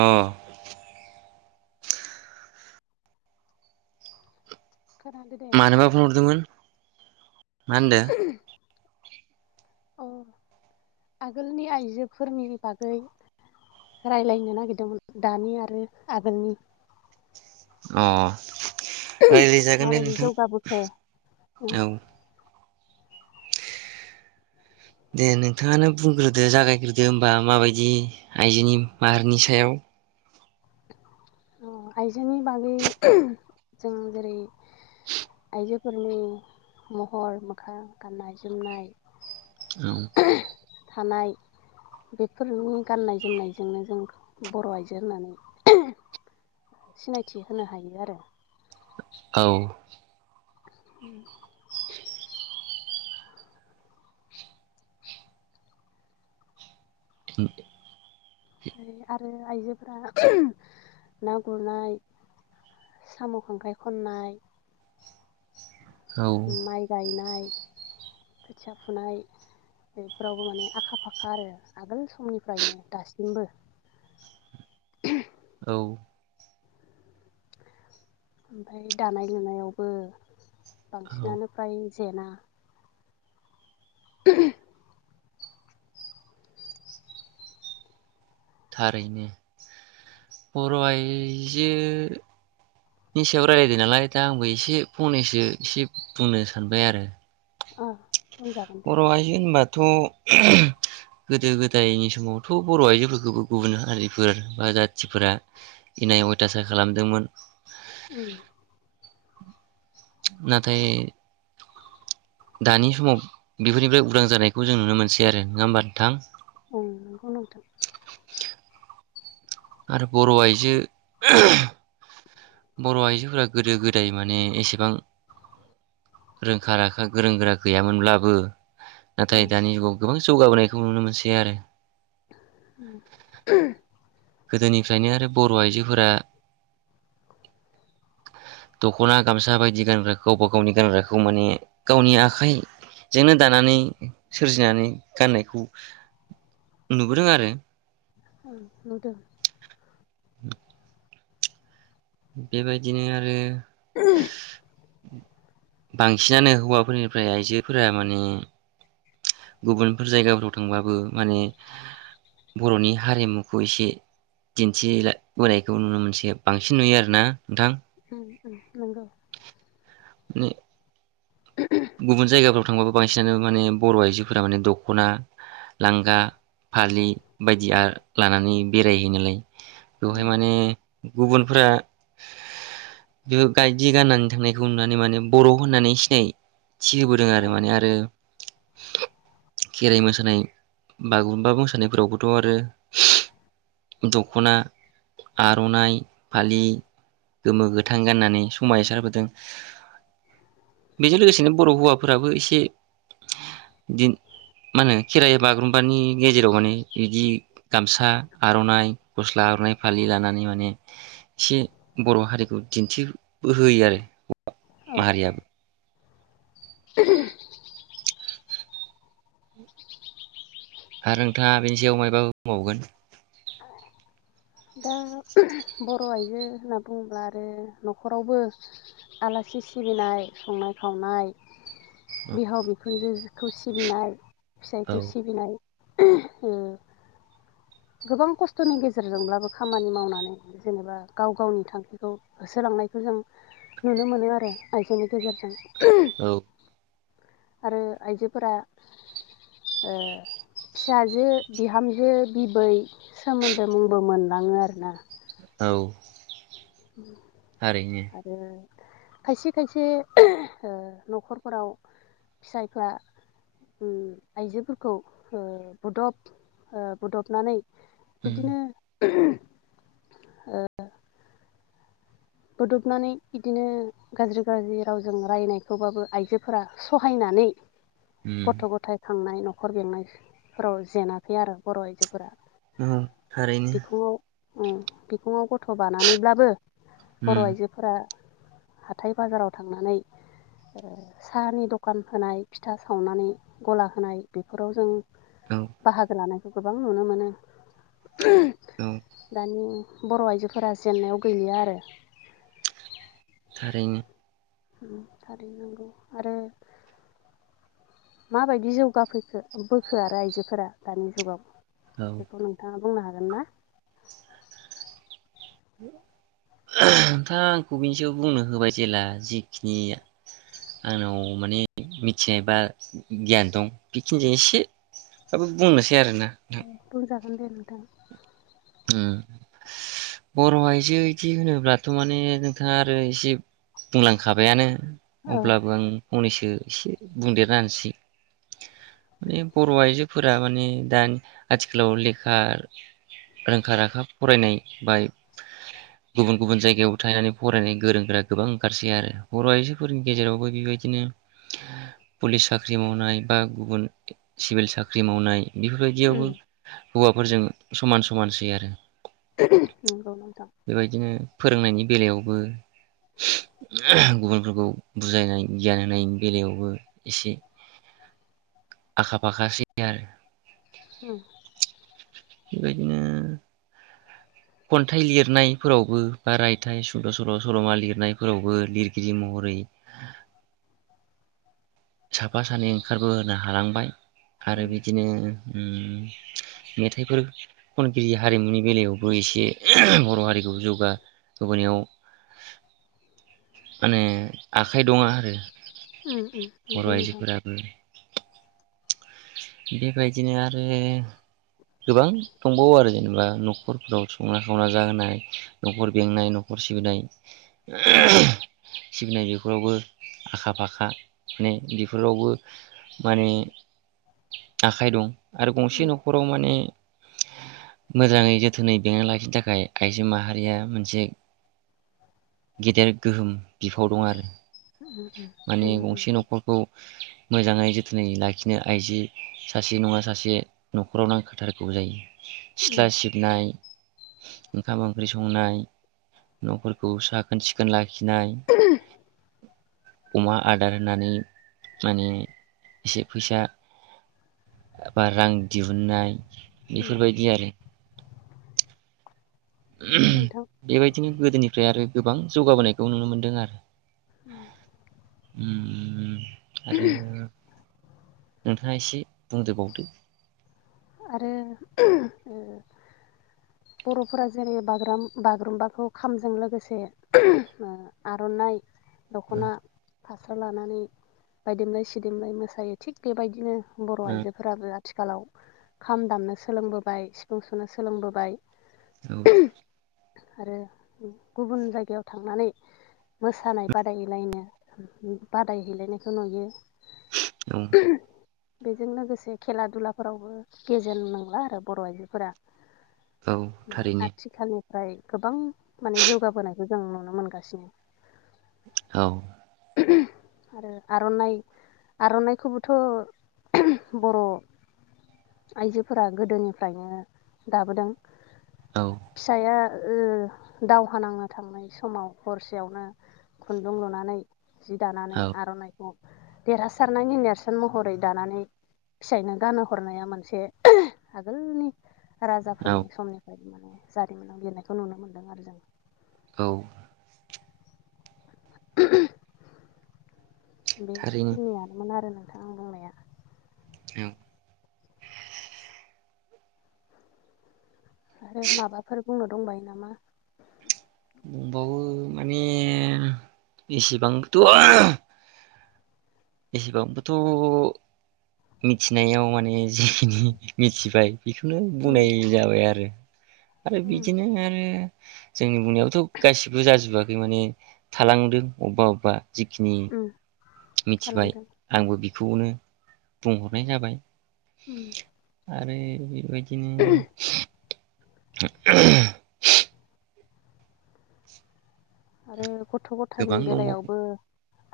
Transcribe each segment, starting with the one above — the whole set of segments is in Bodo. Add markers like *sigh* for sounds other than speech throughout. अ खोनादो दे मानोबा फनहरदोंमोन? माहोनदो? अ आगोलनि आइजोफोरनि बागै रायलायनो नागिरदोंमोन दानि आरो आगोलनि। अ रायलायजागोन दे माबायदि जौगाबोखो अ नोंथां औ। दे नोंथांङानो बुंग्रोदो जागायग्रोदो होमबा माबायदि आइजोनि माहारिनि सायाव आइजोनि बागै जों जेरै आइजोफोरनि महर मोखां गाननाय जोमनाय औ। थानाय बेफोरनि गाननाय जोमनायजोंनो जों बर' आइजो होननानै सिनायथि होनो हायो आरो औ *inaudible* ओमफ्राय आरो आइजोफोरा ना गुरनाय साम खांख्राइ खननाय औ माइ गायना नाय खोथिया फुनाय बेफोरावबो माने आखा फाखा आरो आगोल समनिफ्रायनो दासिमबो औ ओमफ्राय दानाय लुनायावबो औ बांसिनानो फ्राय जेना *unintelligible* थारैनो बर' आइजोनि सायाव रायलायदों नालाय दा आंबो एसे फंनैसो एसे बुंनो सानबाय आरो ओ बर' आयजो होनबा थ गोदो गोदायनि समावथ' बर' आइजोफोरखौबो गुबुन हारिफोर बा जाथिफोरा इनाय अयथासार खालामदोंमोन उम नाथाय दानि समाव बेफोरनिफ्राय उदां जानायखौ जों नुनो मोनसै आरो नङा होमबा नोंथां ओं नंगौ नोंथां आरो बर' आइजो बर' आइजोफोरा गोदो गोदाय माने एसेबां रोंखा राखा गोरों गोरा गैयामोनब्लाबो नाथाय ओं दानि गो-गो जौगाबोनायखौ नुनो मोनसै आरो *inaudible* गोदोनिफ्रायनो आरो बर आइजोफोरा दखना गामसा बायदि गानग्राखौ गावबा गावनि गानग्राखौ माने गावनि आखाइजोंनो दानानै सोरजिनानै गाननायखौ नुबोदों आरो उम नुदो *inaudible* बेबायदिनो आरो *unintelligible* बांसिनानो हौवाफोरनिफ्राय आइजोफोरा माने गुबुनफोर जायगाफोराव थांबाबो माने बरनि हारिमुखौ एसे दिन्थिबोनायखौ नुनो मोनसे बांसिन नुयो आरो ना नोंथां उम उम नंगौ *unintelligible* गुबुन जायगाफ्राव थांबाबो बांसिनानो माने बर‌' आइजोफोरा माने दखना लांगा फालि बायदिया लानानै बेरायहैयोनालाय दहाय ओम माने गुबुनफोरा बे गायदि गाननानै थांनायखौ नुनानै माने बर' होननानै सिनाय थि होबोदों आरो औ माने आरो खेराइ मोसानाय बागुरुम्बा मोसानायफोरावबोथ आरो दखना आरनाइ फालि गोमो गोथां गाननानै समाय सारबोदों बेजों लोगोसेनो बर हौवाफोराबो एसे मा होनो खेराइ बागुरुम्बानि गेजेराव माने बिदि गामसा आरनाइ गस्ला आरनाइ फालि लानानै माने एसे बर हारिखौ दिन्थिहोयो आरो औ माहारियाबो *unintelligible* आरो नोंथाङा बेनि सायाव मायबा बुंबावगोन दा बर' आइजो होनना बुङोब्ला आरो न'खरावबो आलासि सिबिनाय संनाय खावनाय बिहाव बिखुनजोखौ सिबिनाय औ फिसाइखौ सिबिनाय उम गोबां कस्थनि गेजेरजोंब्लाबो खामानि मावनानै जेनेबा गाव गावनि थांखिखौ होसोलांनायखौ जों नुनो मोनो आरो आइजोनि गेजेरजों औ आरो आइजोफोरा ओ फिसाजो बिहामजो बिबै सोमोन्दो मुंबो मोनलाङो आरोना औ थारैनो आरो खायसे खायसे ओ नखरफोराव फिसाइफ्रा उम आइजोफोरखौ ओ बुदब बुदबनानै उम बिदिनो *unintelligible* ओ‌। बोदबनानै इदिनो गाज्रि गाज्रि रावजों रायनायखौबाबो आइजोफोरा सहायनानै उम गथ' गथायाइ खांनाय न हखर बेंनायफोराव जेनाखै आरो बर आइजोफोरा औ थारैनो बिखुंङाव औ बिखुंङाव गथ' बानानैब्लाबो बर' उम आइजोफोरा हाथाय बाजाराव थांनानै ओ साहानि दखान होनाय फिथा सावनानै गला होनाय बेफोराव जों औ बाहागो लानाय गोबां नुनो मोनो। औ दानि बर' आइजोफोरा जेन्नायाव गैलिया आरो। थारैनो। थारै नंगौ आरो माबायदि जौगाफैखो बोखो आरो आइजोफोरा दानि जुगाव? औ बेखौ नोंथाङा बुंनो हागोन ना? *unintelligible* नोंथा आंखौ बिनि सायाव बुंनो होबाय जेब्ला जिखिनि आंनाव माने मिथिनाय बा गियान दं बेखिनिजों एसेबाबो बुंनोसै आरोना बुंजा गोन दे नोंथां ओम बर' आइजो बिदि होनोब्लाथ' माने नोंथाङा आरो एसे बुंलांखाबायानो। औ अब्लाबो आं फंनैसो दे एसे बुंदेरसै माने बर' आइजोफोरा माने दानि आथिखालाव लेखा रोंखा राखा फरायनाय बा गुबुन गुबुन जायगायाव थनानै फरायनाय गोरों गोरा गोबां ओंखारसै आरो बर आइजोफोरनि गेजेरावबो बेबायदिनो पुलिस साख्रि मावनाय बा गुबुन सिभिल साख्रि मावनाय बेफोरबायदियावबो उम हौवाफोरजों समान सम समानसै आरो। *unintelligible* नंगौ नोंथां बेबायदिनो फोरोंनायनि बेलायावबो गुबुनफोरखौ बुजायनाय गियान होनायनि बेलायावबो एसे आखा फाखासै आरो। होम। बेबायदिनो खन्थाइ लिरनायफोरावबो बा रायथाइ सुंद सल सलमा लिरनायफोरावबो लिरगिरि महरै साफा सानै ओंखारबो होनो हालांबाय। आरो उम बिदिनो मेथाइफोर खनगिरि हारिमुनि बेलायावबो एसे बरहारिखौ जौगाहोबोनायाव माने आखाइ दङ आरो उम बर' नंगौ नोंथां आइजोफोराबो *inaudible* बेबायदिनो आरो गोबां दंबावो आरो जेनेबा नखरफोराव संना खावना जाहोनाय नखर बेंनाय नखर सिबिनाय उम सिबिनाय बेफोरावबो आखा फाखा माने बेफोरावबो माने आखाइ दं। आरो गंसे उम नखराव मोजाङै जोथोनै बेंना लाखिनो थाखाय आइजो माहारिया मोनसे गेदेर गोहोम बिफाव दं आरो। उम माने उम नंगौ गंसे नोंथां नखरखौ मोजाङै जोथोनै लाखिनो आइजो सासे नङा सासे नखराव नांखाथारगौ जायो। उम सिथ्ला सिबनाय ओंखाम ओंख्रि संनाय न'फोरखौ साखोन सिखोन लाख खिनाय अमा आदार होनानै माने एसे फैसा एबा रां दिहुननाय उम बेफोरबायदि आरो नंगौ नोंथां बेबायदिनो गोदोनिफ्राय आरो गोबां जौगाबोनायखौ नुनो मोनदों आरो उम। उमम आरो नोंथाङा एसे बुंदेरबावदो। आरो बरफोरा जेरै बागुरुम्बाखौ खामजों लोगोसे आरनाइ दखना। औ फास्रा लानानै बायदेमलाय सिदेमलाय मोसायो थिग बेबायदिनो। बर आइजोफोराबो आथिखालाव खाम दामनो सोलोंबोबाय सिफुं सुनो सोलोंबोबाय। आरो गुबुन जायगायाव थांनानै मोसानाय बादायलायनो बादायहैलायनायखौ नुयो उम बेजों लोगोसे खेला दुला फोरावबो गेजेन नंला आरो बर आइजोफोरा औ थारैनो। ओमफ्राय गोबां माने जौगाबोनायखौ जों नुनो मोनगासिनो औ *unintelligible* आरो आरनाइ आरनाइखौबोथ *unintelligible* बर आइजोफोरा गोदोनिफ्रायनो दाबोदों औ फिसाया ओ दावहा नांनो थांनाय समाव हरसेयावनो खुन्दुं लुनानै जि दानानै औ आर'नाइखौ देरहासारनायनि नेरसोन महरै दानानै फिसायनो गानहो हरनाया मोनसे ओ आगोलनि औ राजाफोरनि समनिफ्राय माने जारिमिनाव लिरनायखौ नुनो मोन्दों आरो जों औ *unintelligible* बे थारैनो खिनियारमोन आरो नो औ आरो माबाफोर बुंनो दंबायो नामा? बुंंबावो माने बेसेबांथ' *unintelligible* एसेबांबोथ' मिथिनायाव माने जिखिनि मिथिबाय बेखौनो उम बुंनाय जाबाय आरो आरो उम बिदिनो आरो जोंनि बुंनायावथ' गासिबो जाजोबाखै माने थालांदों अबबा अबबा जिखिनि उम मिथिबाय थालांदों आंबो बि खौनो बुंहरनाय जाबाय। उम आरो इ *unintelligible* दिनो *unintelligible* *unintelligible* आरो ग गथ गथायनि गोबां दंबावो बेलायावबो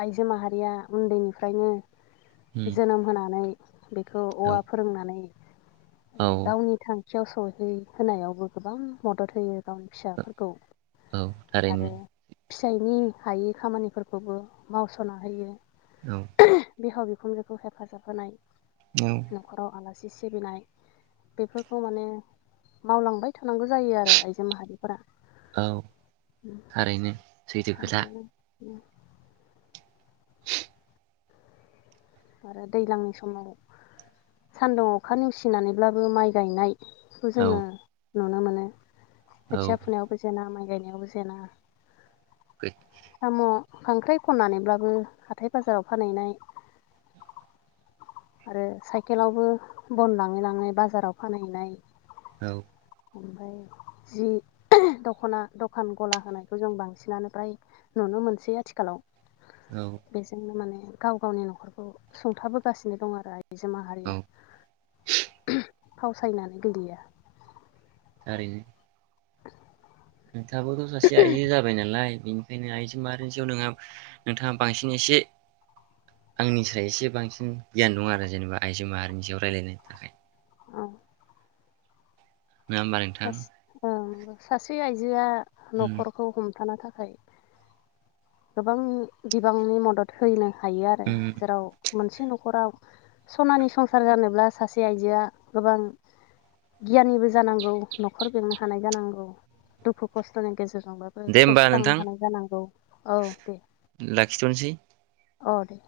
आइजो माहारिया उन्दैनिफ्रायनो उम जोनोम होनानै बेखौ औ औवा फोरोंनानै औ गावनि थां खाथियाव सौहै होनायावबो गोबां मदद होयो। गावनि फिसाफोरखौ औ थारैनो आरो फिसाइनि हायै खामानिफोरखौबो मावसना होयो। औ बिहाव बिखुनजोखौ हेफाजाब होनाय औ नखराव आला सि-सिबिनाय बेफोरखौ माने मावलांबाय थानांगौ जायो आरो आइजो माहारिफोरा। औ थारैनो सैथो खोथा उम आरो दैज्लांनि समाव सान्दुं अखा नेवसिनानैब्लाबो माइ गायनाय खौ औ जोङो नुनो मोनो। औ खोथिया फुनायावबो जेना माय गायनायावबो जेना साम' *unintelligible* खांख्राइ खननानैब्लाबो हाथाय बाजाराव फानहैनाय आरो साइकेलावबो बन लाङै लाङै बाजाराव फानहैनाय औ। ओमफाय जि दखना दखान गला होनायखौ जों बांसिनानो फ्राय नुनो मोनसै आथिखालाव। औ बेजोंनो माने गाव गावनि नखरखौ सुंथाबोगासिनो दं आरो आइजो माहारिया औ फावसायनानै गैलिया थारैनो नोंथाबोथ सासे आइजो जाबाय नालाय बेनिखायनो आइजो माहारिनियाव नोंहा नोंथाङा बांसिन एसे आंनिसाय एसे बांसिन गियान दं आरो जेनेबा आइजो माहारिनियाव रायलायनायनि थाखाय। औ। नङा होमबा नोंथां हास ओम सासे आइजोआ उम नखरखौ हमथानो था फाय गोबां बिबांनि मदद होयोनो हायो आरो, उम जेराव मोनसे नखराव सनानि संसार जानोब्ला सासे आइजोआ गोबां गियानिबो जानांगौ नखर बेंनो हानाय जानांगौ, दुखु खस्थनि गेजेरजों *unintelligible* बाबो दे होमबा सौसिलांनो नोंथां हानाय जानांगौ। औ दे। लाखिथनोसै अ दे